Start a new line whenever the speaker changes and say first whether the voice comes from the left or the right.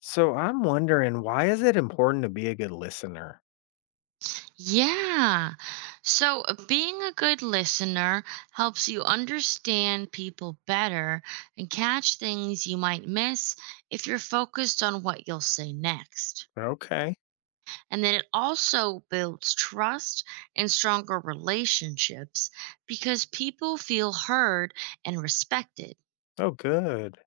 left: So I'm wondering, why is it important to be a good listener?
right: Yeah. So being a good listener helps you understand people better and catch things you might miss if you're focused on what you'll say next.
left: Okay.
right: And then it also builds trust and stronger relationships because people feel heard and respected.
left: Oh, good.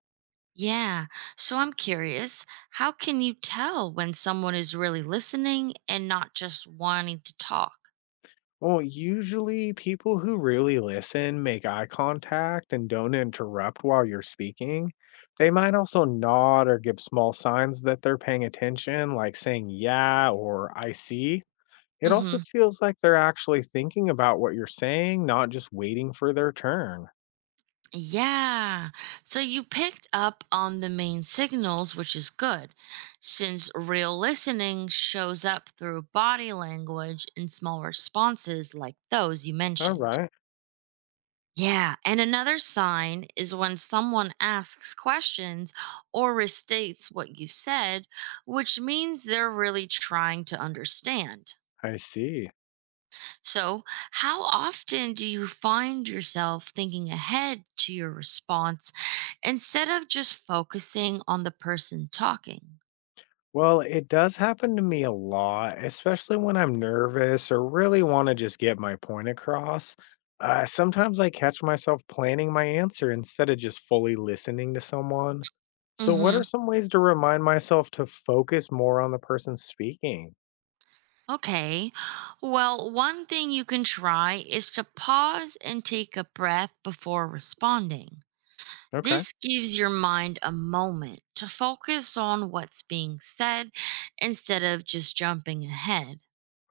right: Yeah. So I'm curious, how can you tell when someone is really listening and not just wanting to talk?
left: Well, usually people who really listen make eye contact and don't interrupt while you're speaking. They might also nod or give small signs that they're paying attention, like saying, yeah, or I see. It
right: Mm-hmm.
left: also feels like they're actually thinking about what you're saying, not just waiting for their turn.
right: Yeah. So you picked up on the main signals, which is good, since real listening shows up through body language and small responses like those you
left: All
right: mentioned.
left: right.
right: Yeah. And another sign is when someone asks questions or restates what you said, which means they're really trying to understand.
left: I see.
right: So, how often do you find yourself thinking ahead to your response instead of just focusing on the person talking?
left: Well, it does happen to me a lot, especially when I'm nervous or really want to just get my point across. Sometimes I catch myself planning my answer instead of just fully listening to someone. So, what are
right: hmm
left: some ways to remind myself to focus more on the person speaking?
right: Okay. Well, one thing you can try is to pause and take a breath before responding.
left: Okay.
right: This gives your mind a moment to focus on what's being said instead of just jumping ahead.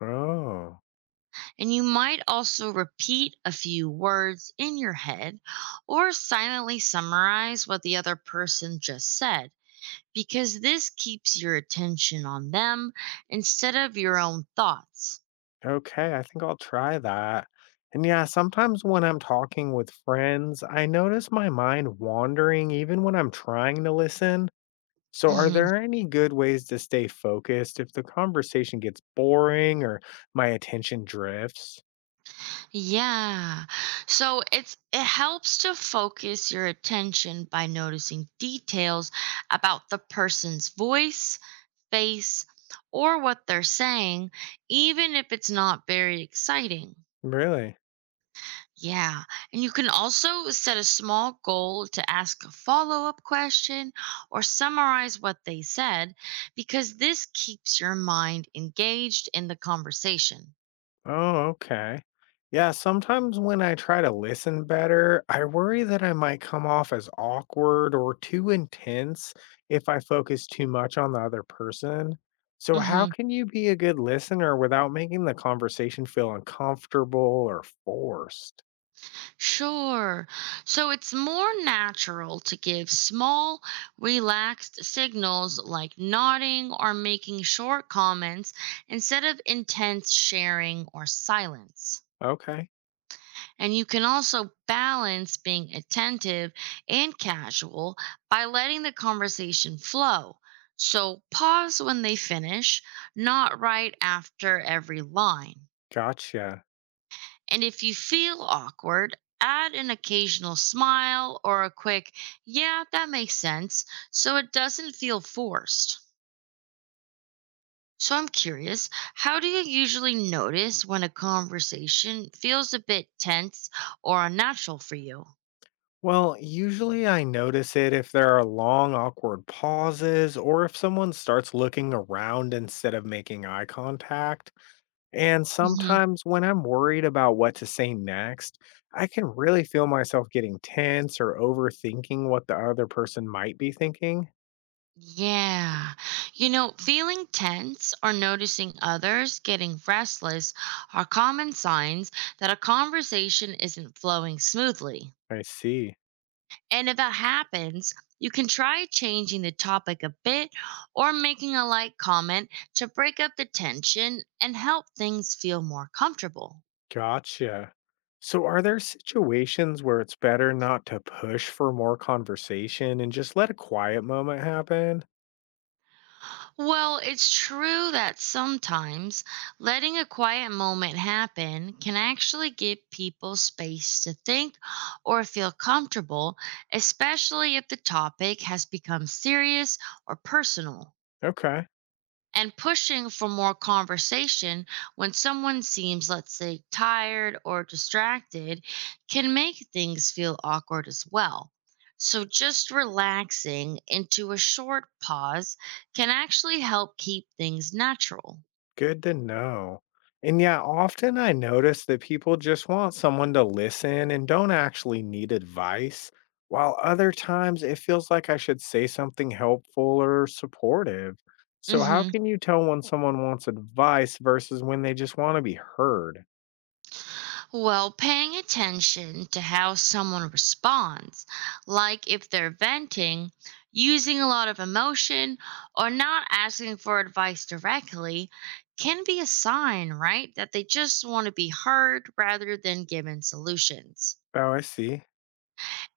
left: Oh,
right: And you might also repeat a few words in your head or silently summarize what the other person just said, because this keeps your attention on them instead of your own thoughts.
left: okay. I think I'll try that. And yeah, sometimes when I'm talking with friends, I notice my mind wandering even when I'm trying to listen. So, are
right: hmm
left: there any good ways to stay focused if the conversation gets boring or my attention drifts?
right: Yeah. So it helps to focus your attention by noticing details about the person's voice, face, or what they're saying, even if it's not very exciting.
left: Really?
right: Yeah. And you can also set a small goal to ask a follow up question or summarize what they said because this keeps your mind engaged in the conversation.
left: Oh, okay. Yeah, sometimes when I try to listen better, I worry that I might come off as awkward or too intense if I focus too much on the other person. So, how
right: hmm
left: can you be a good listener without making the conversation feel uncomfortable or forced?
right: Sure. So it's more natural to give small, relaxed signals like nodding or making short comments instead of intense sharing or silence.
left: Okay,
right: And you can also balance being attentive and casual by letting the conversation flow. So pause when they finish, not right after every line.
left: gotcha.
right: And if you feel awkward, add an occasional smile or a quick, yeah, that makes sense, so it doesn't feel forced. So I'm curious, how do you usually notice when a conversation feels a bit tense or unnatural for you?
left: Well, usually I notice it if there are long, awkward pauses or if someone starts looking around instead of making eye contact. And sometimes when I'm worried about what to say next, I can really feel myself getting tense or overthinking what the other person might be thinking.
right: Yeah. You know, feeling tense or noticing others getting restless are common signs that a conversation isn't flowing smoothly.
left: I see.
right: And if that happens, you can try changing the topic a bit or making a light comment to break up the tension and help things feel more comfortable.
left: Gotcha. So, are there situations where it's better not to push for more conversation and just let a quiet moment happen?
right: Well, it's true that sometimes letting a quiet moment happen can actually give people space to think or feel comfortable, especially if the topic has become serious or personal,
left: Okay.
right: and pushing for more conversation when someone seems, let's say, tired or distracted can make things feel awkward as well. So, just relaxing into a short pause can actually help keep things natural.
left: Good to know. And yeah, often I notice that people just want someone to listen and don't actually need advice, while other times it feels like I should say something helpful or supportive. So, how
right: hmm.
left: can you tell when someone wants advice versus when they just want to be heard?
right: Well, paying attention to how someone responds, like if they're venting, using a lot of emotion, or not asking for advice directly, can be a sign, right, that they just want to be heard rather than given solutions.
left: Oh, I see.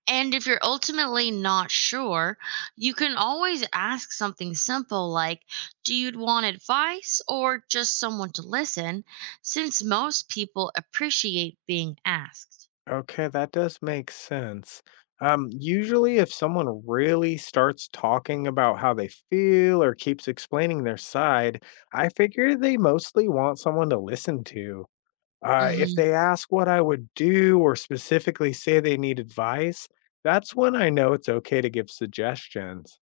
right: And if you're ultimately not sure, you can always ask something simple like, do you want advice or just someone to listen? Since most people appreciate being asked.
left: Okay, that does make sense. Usually, if someone really starts talking about how they feel or keeps explaining their side, I figure they mostly want someone to listen to. If
right: hmm
left: they ask what I would do or specifically say they need advice, that's when I know it's okay to give suggestions.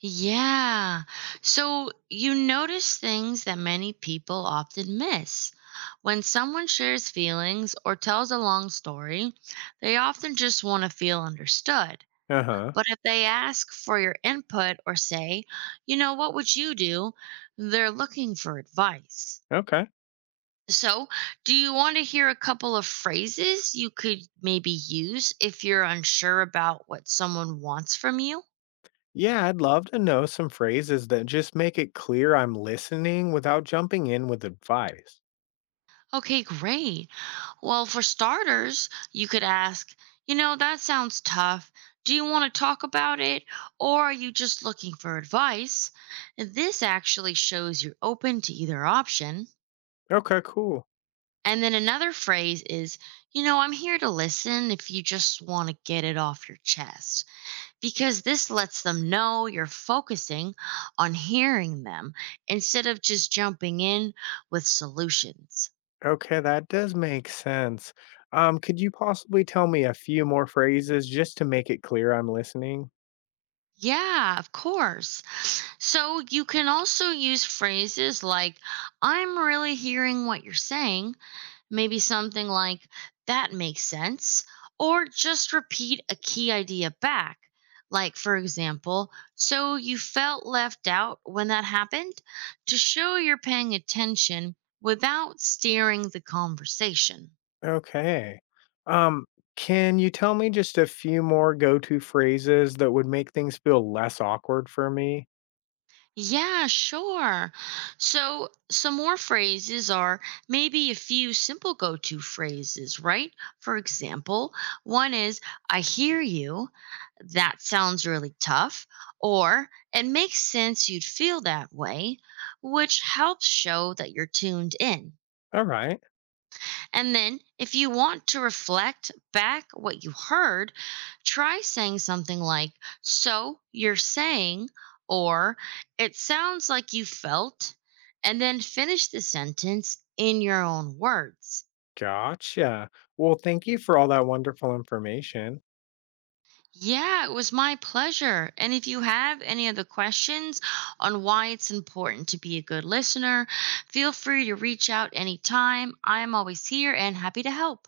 right: Yeah. So you notice things that many people often miss. When someone shares feelings or tells a long story, they often just want to feel understood.
left: Uh huh.
right: But if they ask for your input or say, you know, what would you do? They're looking for advice.
left: Okay.
right: So, do you want to hear a couple of phrases you could maybe use if you're unsure about what someone wants from you?
left: Yeah, I'd love to know some phrases that just make it clear I'm listening without jumping in with advice.
right: Okay, great. Well, for starters, you could ask, you know, that sounds tough. Do you want to talk about it or are you just looking for advice? This actually shows you're open to either option.
left: Okay, cool.
right: And then another phrase is, you know, I'm here to listen if you just want to get it off your chest, because this lets them know you're focusing on hearing them instead of just jumping in with solutions.
left: Okay, that does make sense. Could you possibly tell me a few more phrases just to make it clear I'm listening?
right: Yeah, of course. So you can also use phrases like, I'm really hearing what you're saying. Maybe something like, that makes sense. Or just repeat a key idea back. Like, for example, so you felt left out when that happened, to show you're paying attention without steering the conversation.
left: Okay. Um, can you tell me just a few more go-to phrases that would make things feel less awkward for me?
right: Yeah, sure. So, some more phrases are maybe a few simple go to phrases, right? For example, one is, I hear you. That sounds really tough. Or, it makes sense you'd feel that way, which helps show that you're tuned in.
left: All right.
right: And then, if you want to reflect back what you heard, try saying something like, so you're saying, or it sounds like you felt, and then finish the sentence in your own words.
left: Gotcha. Well, thank you for all that wonderful information.
right: Yeah, it was my pleasure. And if you have any other questions on why it's important to be a good listener, feel free to reach out anytime. I'm always here and happy to help.